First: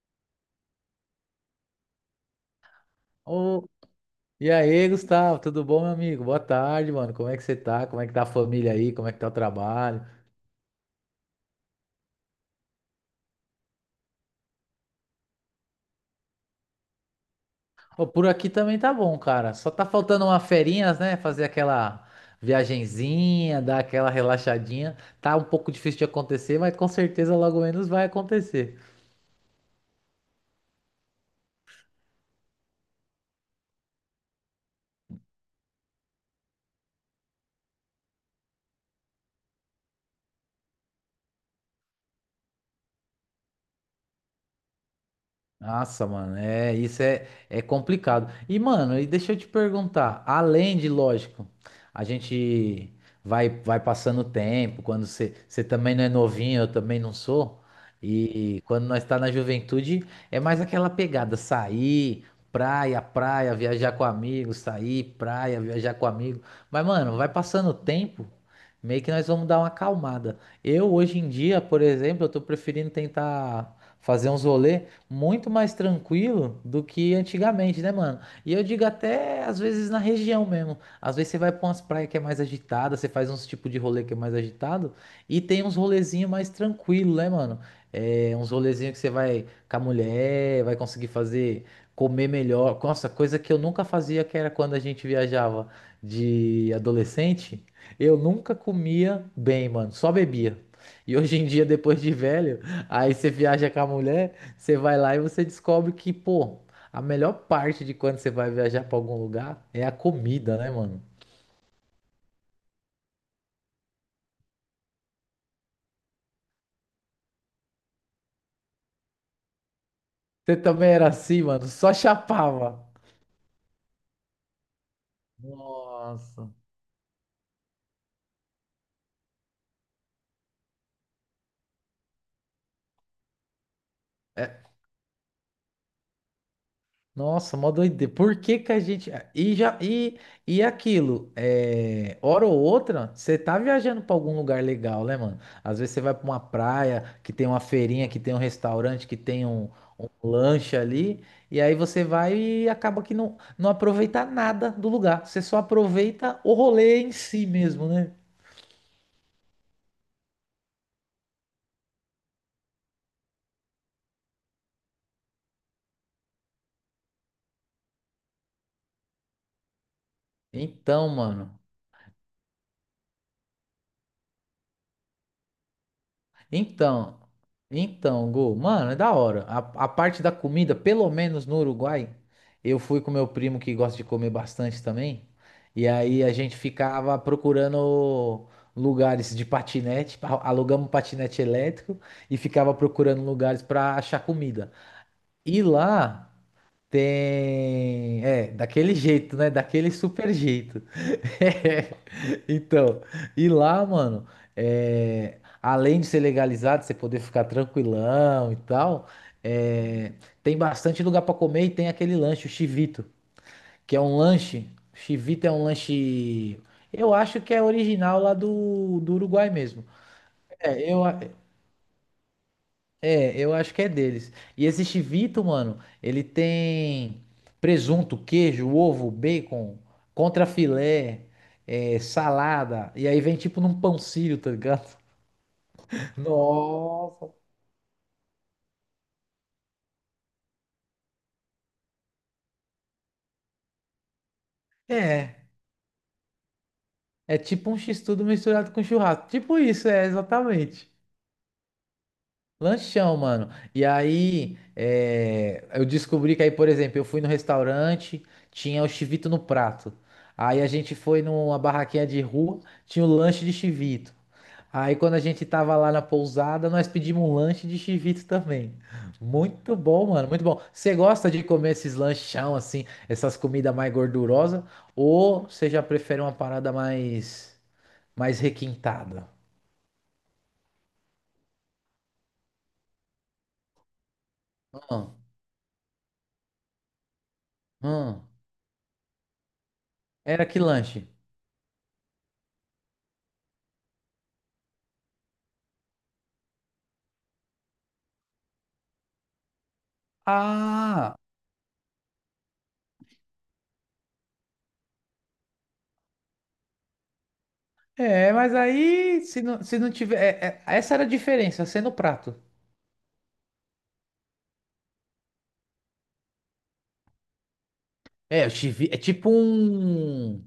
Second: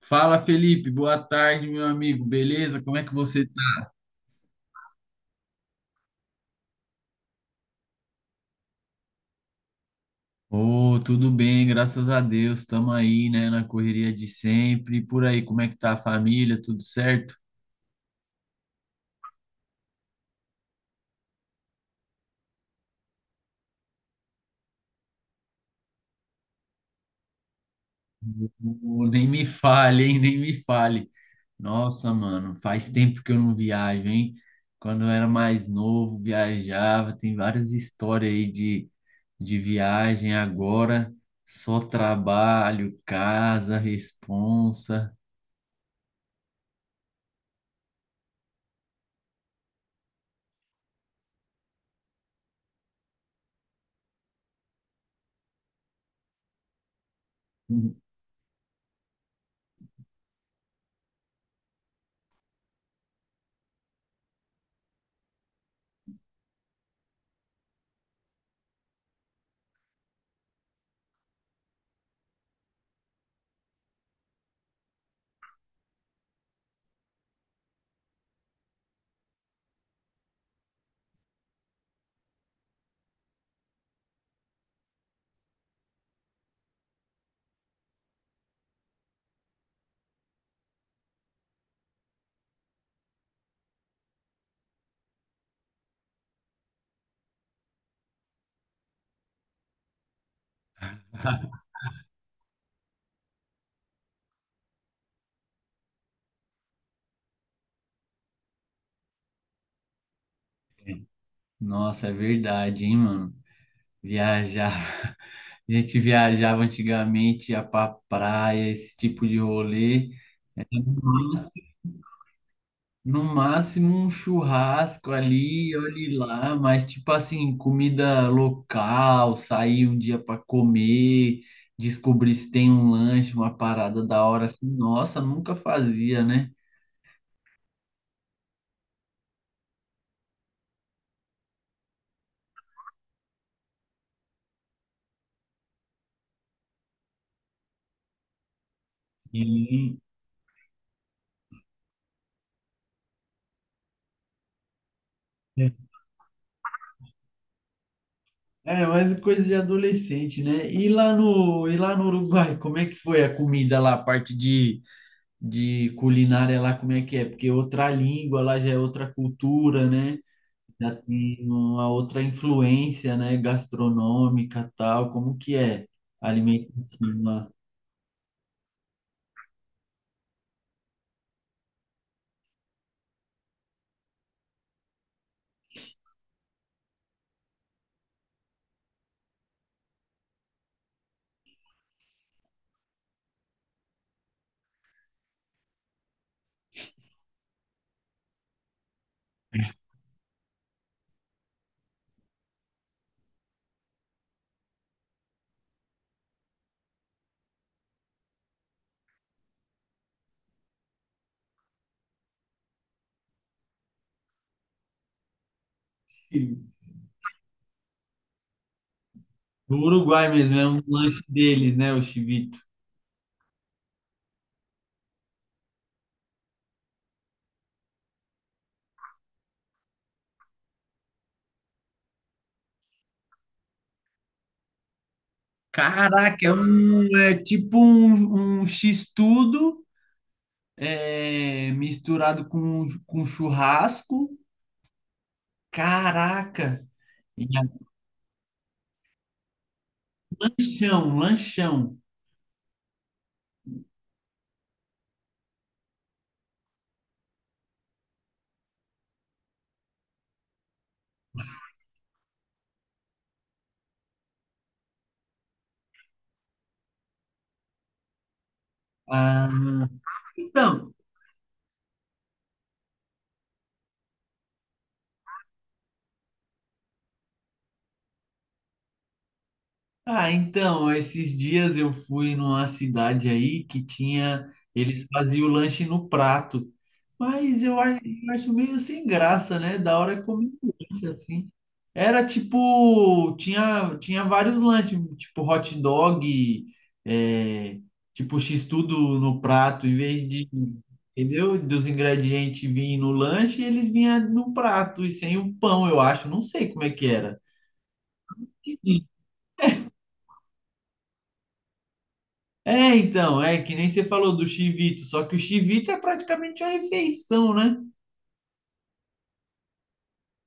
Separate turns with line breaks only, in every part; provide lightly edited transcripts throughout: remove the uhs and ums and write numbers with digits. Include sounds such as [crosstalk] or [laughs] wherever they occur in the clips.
Fala, Felipe. Boa tarde, meu amigo. Beleza? Como é que você tá?
Ô, e aí, Gustavo, tudo bom, meu amigo? Boa tarde, mano. Como é que você tá? Como é que tá a família aí? Como é que tá o trabalho?
Ô, tudo bem, graças a Deus. Estamos aí, né, na correria de sempre. E por aí, como é que tá a família? Tudo certo?
Ô, por aqui também tá bom, cara. Só tá faltando uma ferinhas, né? Fazer aquela viagenzinha, dar aquela relaxadinha. Tá um pouco difícil de acontecer, mas com certeza logo menos vai acontecer.
Ô, nem me fale, hein? Nem me fale. Nossa, mano, faz tempo que eu não viajo, hein? Quando eu era mais novo, viajava. Tem várias histórias aí de viagem. Agora, só trabalho, casa, responsa.
Nossa, mano, isso é complicado. E, mano, e deixa eu te perguntar, além de, lógico, a gente vai passando o tempo, quando você também não é novinho, eu também não sou,
[laughs]
e quando nós tá na juventude, é mais aquela pegada, sair, praia, praia, viajar com amigos, sair, praia, viajar com amigo. Mas, mano, vai passando o tempo, meio que nós vamos dar uma acalmada. Eu, hoje em dia, por exemplo, eu tô preferindo tentar fazer uns rolê muito mais tranquilo do que antigamente, né, mano? E eu digo até às vezes na região mesmo. Às vezes você vai pra umas praias que é mais agitada, você faz uns tipo de rolê que é mais agitado e tem uns rolezinhos mais tranquilo, né, mano? É, uns rolezinhos que você vai com a mulher, vai conseguir fazer, comer melhor. Nossa, coisa que eu nunca fazia, que era quando a gente viajava de adolescente, eu nunca comia bem, mano, só bebia. E hoje em dia, depois de velho, aí você viaja com a mulher, você vai lá e você descobre que, pô, a melhor parte de quando você vai viajar pra algum lugar é a comida, né, mano?
Nossa, é verdade, hein, mano? Viajava. [laughs] A gente viajava antigamente, ia pra praia, esse tipo de rolê.
Você também era assim, mano, só chapava.
No máximo um churrasco ali, olhe
Nossa.
lá, mas tipo assim, comida local, sair um dia para comer, descobrir se tem um lanche, uma parada da hora assim, nossa, nunca fazia, né?
Nossa, mó doideira. Por que que a gente. Ah, E já e aquilo, hora ou outra, você tá viajando pra algum lugar legal, né, mano? Às vezes você vai pra uma praia que tem uma feirinha, que tem um restaurante, que tem um,
Sim.
um lanche ali, e aí você vai e acaba que não, não aproveita nada do lugar. Você só aproveita o rolê em si mesmo, né?
É, mas é coisa de adolescente, né? E lá no Uruguai, como é que foi a comida lá, a parte de culinária lá, como é que é? Porque outra língua lá já é outra cultura, né? Já
Então,
tem
mano.
uma outra influência, né? Gastronômica, tal. Como que é a alimentação
Então,
lá?
então, Gu, mano, é da hora. A parte da comida, pelo menos no Uruguai, eu fui com meu primo que gosta de comer bastante também. E aí a gente ficava procurando lugares de patinete, alugamos um patinete elétrico e ficava procurando lugares pra achar comida. E lá tem. É, daquele jeito, né? Daquele super jeito. [laughs] É, Então, e lá, mano, além de ser legalizado, você poder ficar tranquilão e tal, é, tem bastante lugar pra comer e tem aquele lanche, o chivito, que é um lanche. Chivito é um lanche. Eu acho que é original lá do Uruguai
Do
mesmo.
Uruguai mesmo, é um
É, eu,
lanche deles, né? O chivito.
eu acho que é deles. E esse chivito, mano, ele tem presunto, queijo, ovo, bacon, contrafilé, salada. E aí vem tipo num pão sírio, tá ligado? [laughs]
Caraca, é, um,
Nossa.
é tipo um, um x-tudo é, misturado com churrasco.
É,
Caraca!
é
E é
tipo um
um
x-tudo misturado com churrasco. Tipo isso, é, exatamente.
lanchão, um lanchão.
Lanchão, mano. E aí, eu descobri que aí, por exemplo, eu fui no restaurante, tinha o chivito no prato. Aí a gente foi numa barraquinha de rua, tinha o lanche de chivito. Aí quando a gente tava lá na pousada, nós pedimos um lanche de chivito também.
Ah,
Muito bom, mano, muito bom.
então,
Você gosta de comer esses lanchão assim, essas comidas mais gordurosas, ou você já prefere uma parada mais requintada?
ah, então, esses dias eu fui numa cidade aí que tinha, eles
Hum,
faziam o lanche no prato, mas
hum.
eu acho meio sem graça, né? Da hora é
Era
comer
que
um lanche
lanche?
assim. Era tipo, tinha vários lanches, tipo hot dog, é, tipo x-tudo no prato, em vez de,
Ah,
entendeu? Dos ingredientes virem no lanche, eles vinham no prato e sem o pão, eu acho, não sei como é que era.
é, mas aí se não tiver. Essa era a diferença, ser no prato.
É, então, é que nem você falou do chivito, só que o chivito é praticamente uma refeição, né?
É, o chivi é tipo um.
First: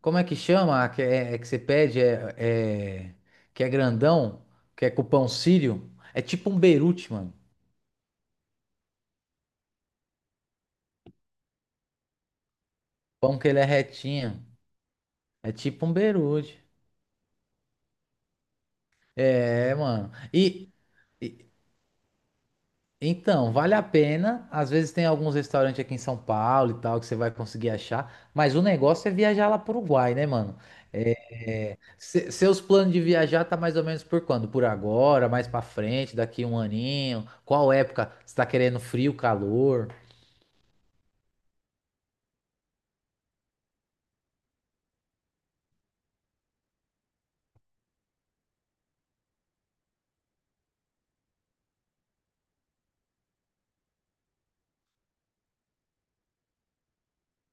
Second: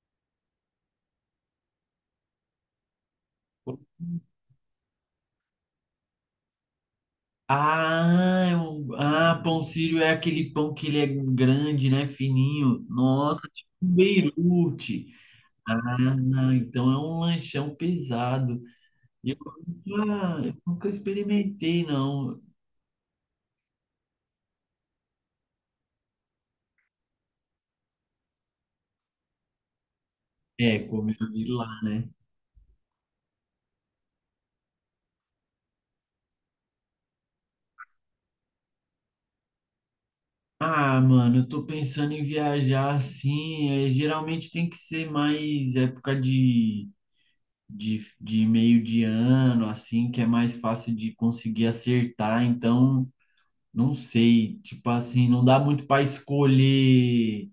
Como é que chama? Que, é que você pede, que é grandão, que é com pão sírio. É tipo um berute, mano.
Ah, pão sírio é aquele pão que ele é grande, né? Fininho.
Pão
Nossa,
que ele é
tipo um
retinho.
Beirute.
É tipo um
Ah,
berute.
então é um lanchão pesado. Eu
É, mano.
eu nunca
E-
experimentei, não.
Então, vale a pena. Às vezes tem alguns restaurantes aqui em São Paulo e tal que você vai conseguir achar, mas o negócio é viajar lá para o Uruguai, né, mano?
É, comeu
É,
de
é,
lá, né?
se- seus planos de viajar tá mais ou menos por quando? Por agora, mais para frente, daqui um aninho? Qual época? Você tá querendo frio, calor?
Ah, mano, eu tô pensando em viajar assim. É, geralmente tem que ser mais época de meio de ano, assim, que é mais fácil de conseguir acertar. Então, não sei, tipo assim, não dá muito para escolher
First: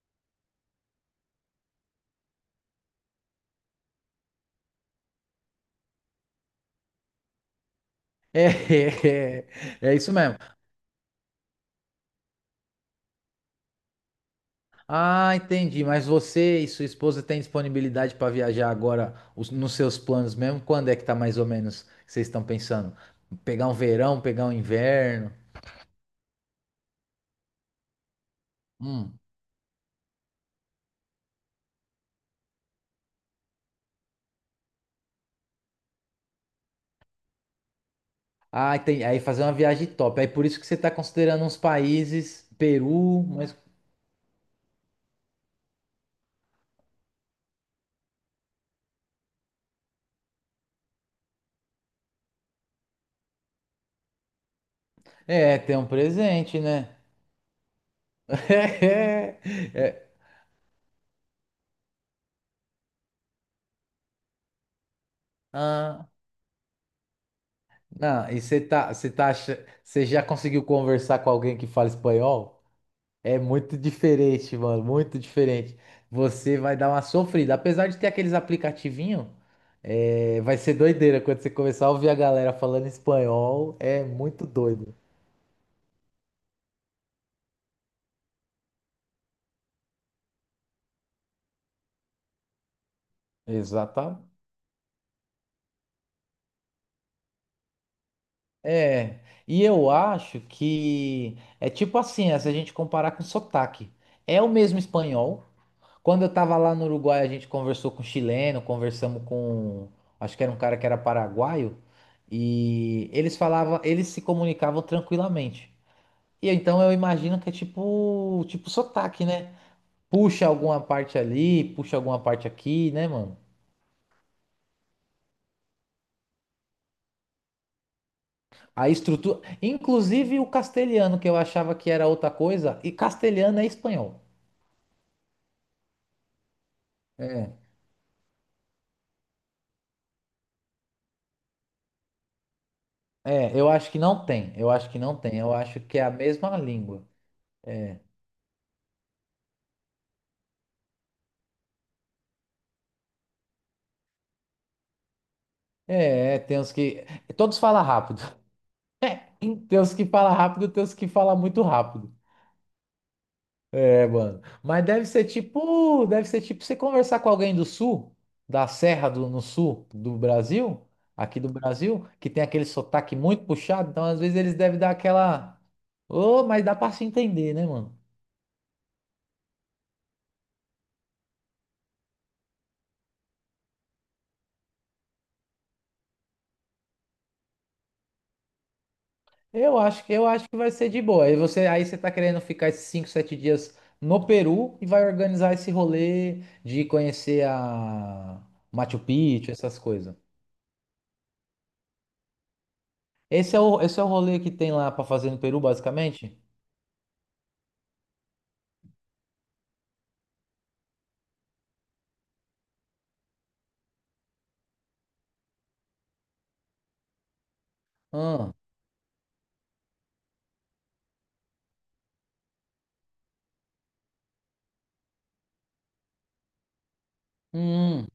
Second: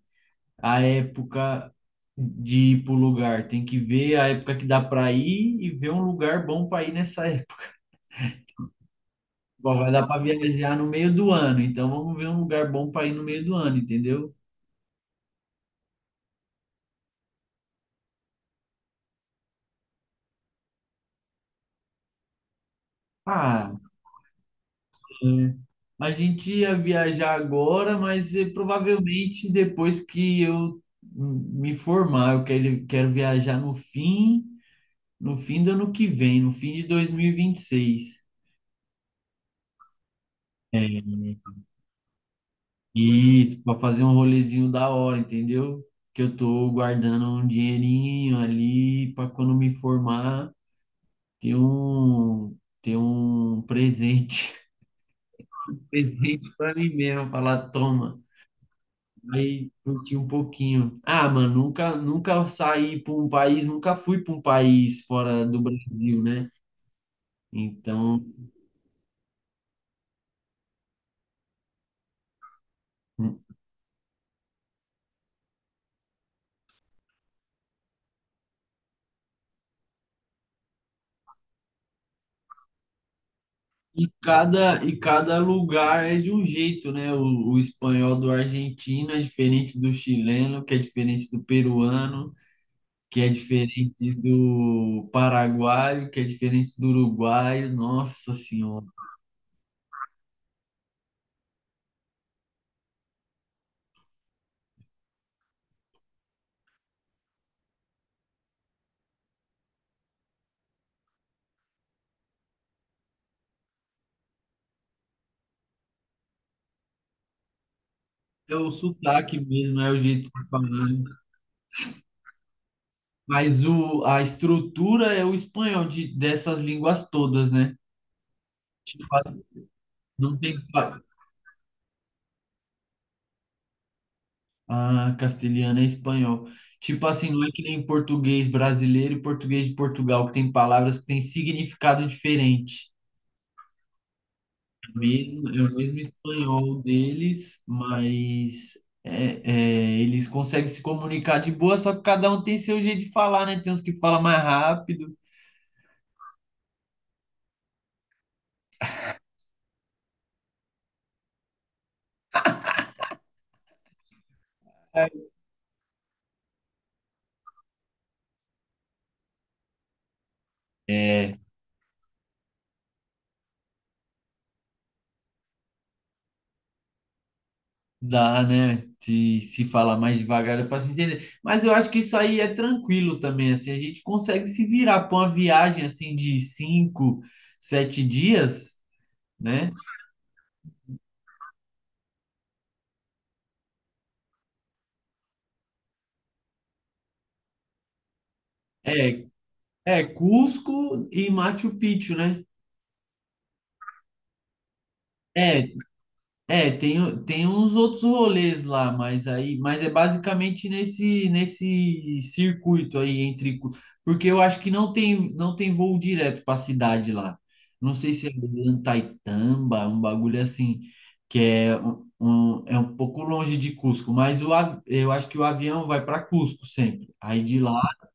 a época de ir pro lugar. Tem que ver a época que dá para ir e ver um lugar bom para ir nessa [laughs] época.
É. [laughs]
Bom,
é,
vai
é
dar
isso
para
mesmo.
viajar no meio do ano, então vamos ver um lugar bom para ir no meio do ano, entendeu?
Ah, entendi. Mas você e sua esposa têm disponibilidade para viajar agora nos seus planos mesmo? Quando é que tá mais ou menos que vocês estão pensando? Pegar
Ah,
um verão, pegar um inverno?
a gente ia viajar agora, mas
Hum.
provavelmente depois que eu me formar, quero viajar no fim do ano que vem, no fim de 2026.
Ah, entendi. Aí fazer uma viagem top. Aí por isso que você tá considerando
É,
uns países, Peru, mas
isso, para fazer um rolezinho da hora, entendeu? Que eu tô guardando um dinheirinho ali para quando me formar ter um ter um presente,
é, tem um
[laughs] presente
presente,
para mim
né?
mesmo, falar, toma.
[laughs]
Aí
É.
curti um pouquinho. Ah, mano, nunca saí para um país, nunca fui para um país fora do
Ah,
Brasil, né? Então,
não, e você já conseguiu conversar com alguém que fala espanhol? É muito diferente, mano, muito diferente. Você vai dar uma sofrida. Apesar de ter aqueles aplicativinhos, vai ser doideira quando você começar a ouvir a galera falando espanhol. É muito doido.
e cada lugar é de um jeito, né? O espanhol do argentino é diferente do chileno, que é diferente do peruano, que é diferente
Exata.
do paraguaio, que é diferente do uruguaio. Nossa Senhora.
É. E eu acho que é tipo assim, se a gente comparar com sotaque. É o mesmo espanhol. Quando eu tava lá no Uruguai, a gente conversou com chileno, conversamos com, acho que era um cara que era paraguaio, e eles falavam, eles se comunicavam tranquilamente. E então eu imagino que é tipo,
É
tipo
o
sotaque,
sotaque
né?
mesmo, é o jeito
Puxa
de falar.
alguma parte ali, puxa alguma parte aqui, né, mano?
Mas a estrutura é o espanhol dessas línguas todas, né?
A
Tipo,
estrutura,
não
inclusive o
tem.
castelhano que eu achava que era outra coisa, e castelhano é espanhol.
Ah, castelhano é espanhol. Tipo assim, não é que nem português brasileiro e português de Portugal, que tem palavras que têm significado diferente.
É, eu acho que não tem. Eu acho que não tem.
Mesmo,
Eu
é o
acho
mesmo
que é a mesma
espanhol
língua.
deles, mas é, é, eles conseguem se comunicar de boa, só que cada um tem seu jeito de falar, né? Tem uns que falam mais rápido.
É, tem uns que todos falam rápido. [laughs] É, tem uns que falam rápido, tem uns que falam muito rápido. É, mano. Mas deve ser tipo você conversar com alguém do sul, da Serra do no sul do Brasil,
É,
aqui do Brasil, que tem aquele sotaque muito puxado, então às vezes eles devem dar aquela, ô, mas dá pra se entender, né, mano?
dá, né? Se falar mais devagar, é para se entender. Mas eu acho que isso aí é tranquilo também, assim, a gente consegue se virar para uma viagem assim de cinco, sete dias, né?
Eu acho que vai ser de boa. Aí você tá querendo ficar esses 5, 7 dias no Peru e vai organizar esse rolê de conhecer a Machu
É,
Picchu, essas
é
coisas.
Cusco e Machu Picchu, né?
Esse é o rolê que tem lá pra fazer no Peru,
É,
basicamente?
é, tem, tem uns outros rolês lá, mas aí, mas é basicamente nesse circuito aí entre, porque eu acho que não tem voo direto para a cidade lá. Não sei se é
Ah.
Antaitamba, um bagulho assim, que é um é um pouco longe de Cusco, mas eu acho que o avião vai para Cusco sempre. Aí de lá
Hum. Hum.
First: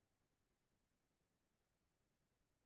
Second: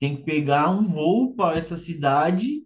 tem que pegar um voo para essa cidade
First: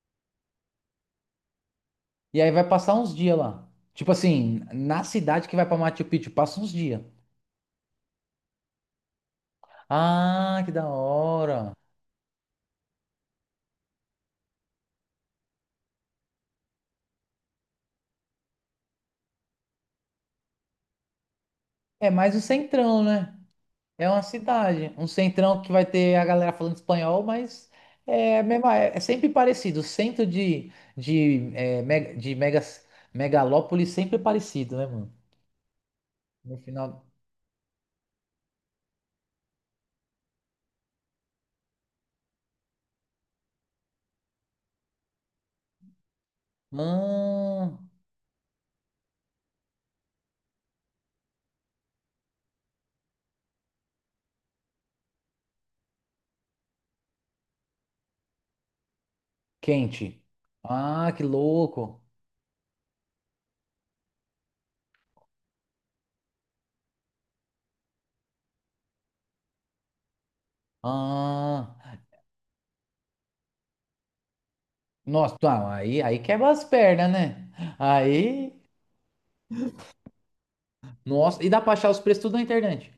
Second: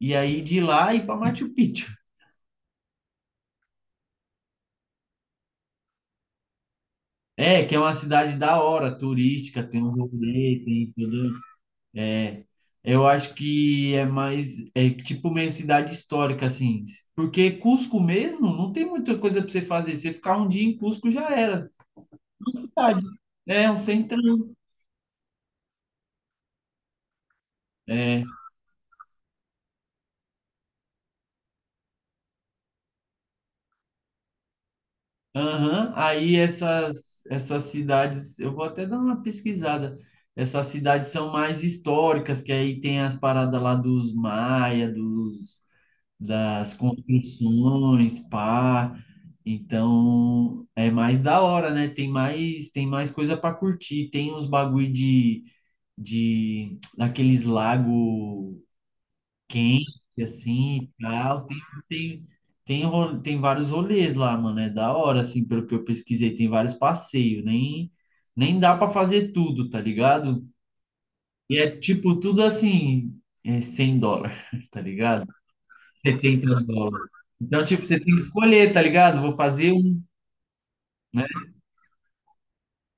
e aí de lá ir para Machu Picchu.
E aí vai passar uns dias lá. Tipo assim, na cidade que vai pra Machu Picchu, passa uns dias.
É, que é uma cidade da hora, turística, tem uns
Ah,
rolês,
que da
tem tudo.
hora.
É, eu acho que é mais, é tipo meio cidade histórica, assim. Porque Cusco mesmo não tem muita coisa para você fazer. Você ficar um dia em Cusco já era.
É mais um
Uma
centrão,
cidade.
né?
É, um
É uma
centrão.
cidade. Um centrão que vai ter a galera falando espanhol, mas
É,
é, mesmo, é sempre parecido. O centro de mega, de megas, megalópole sempre é parecido, né, mano?
aham. Aí
No final.
essas cidades, eu vou até dar uma pesquisada. Essas cidades são mais históricas, que aí tem as paradas lá dos maia, dos das
Ah,
construções, pá. Então, é mais da hora, né? Tem mais coisa para curtir. Tem uns bagulho de daqueles lago quente
quente.
assim e
Ah, que
tal.
louco.
Tem, tem, tem vários rolês lá, mano. É da hora, assim, pelo que eu pesquisei. Tem vários passeios. Nem dá para fazer tudo, tá ligado? E é
Ah.
tipo tudo assim, é US$ 100, [laughs] tá ligado?
Nossa, tá, aí
setenta
quebra as
dólares.
pernas, né?
Então, tipo, você tem que
Aí.
escolher, tá ligado? Vou fazer um, né?
Nossa, e dá pra achar os preços tudo na internet.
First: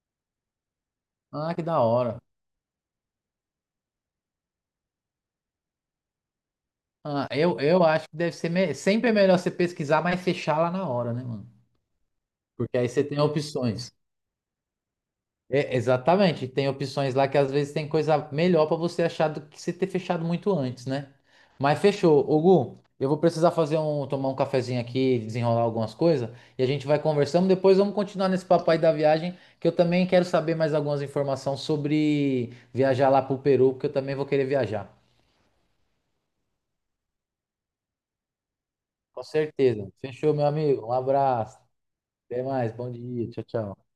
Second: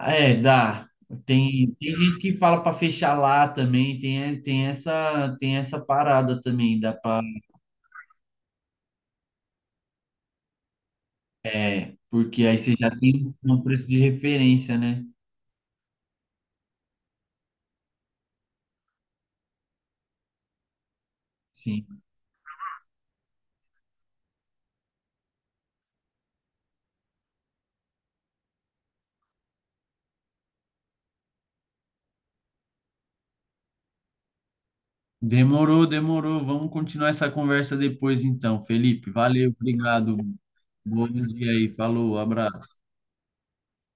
É, dá.
Ah, que
Tem,
da
tem gente
hora.
que fala pra fechar lá também, tem, tem essa parada também, dá pra,
Ah, eu acho que deve ser sempre é melhor você pesquisar, mas fechar lá na hora, né, mano?
é, porque aí você
Porque aí
já
você tem
tem um preço
opções.
de referência, né?
É, exatamente, tem opções lá que às vezes tem coisa melhor pra você achar do que você ter fechado muito antes, né? Mas
Sim.
fechou. Ô, Gu, eu vou precisar fazer um, tomar um cafezinho aqui, desenrolar algumas coisas, e a gente vai conversando. Depois vamos continuar nesse papo aí da viagem, que eu também quero saber mais algumas informações sobre viajar lá pro Peru, porque eu também vou querer viajar.
Demorou, demorou. Vamos continuar essa conversa depois, então. Felipe,
Com
valeu,
certeza.
obrigado.
Fechou, meu amigo. Um
Bom dia
abraço.
aí, falou,
Até mais.
abraço.
Bom dia. Tchau, tchau.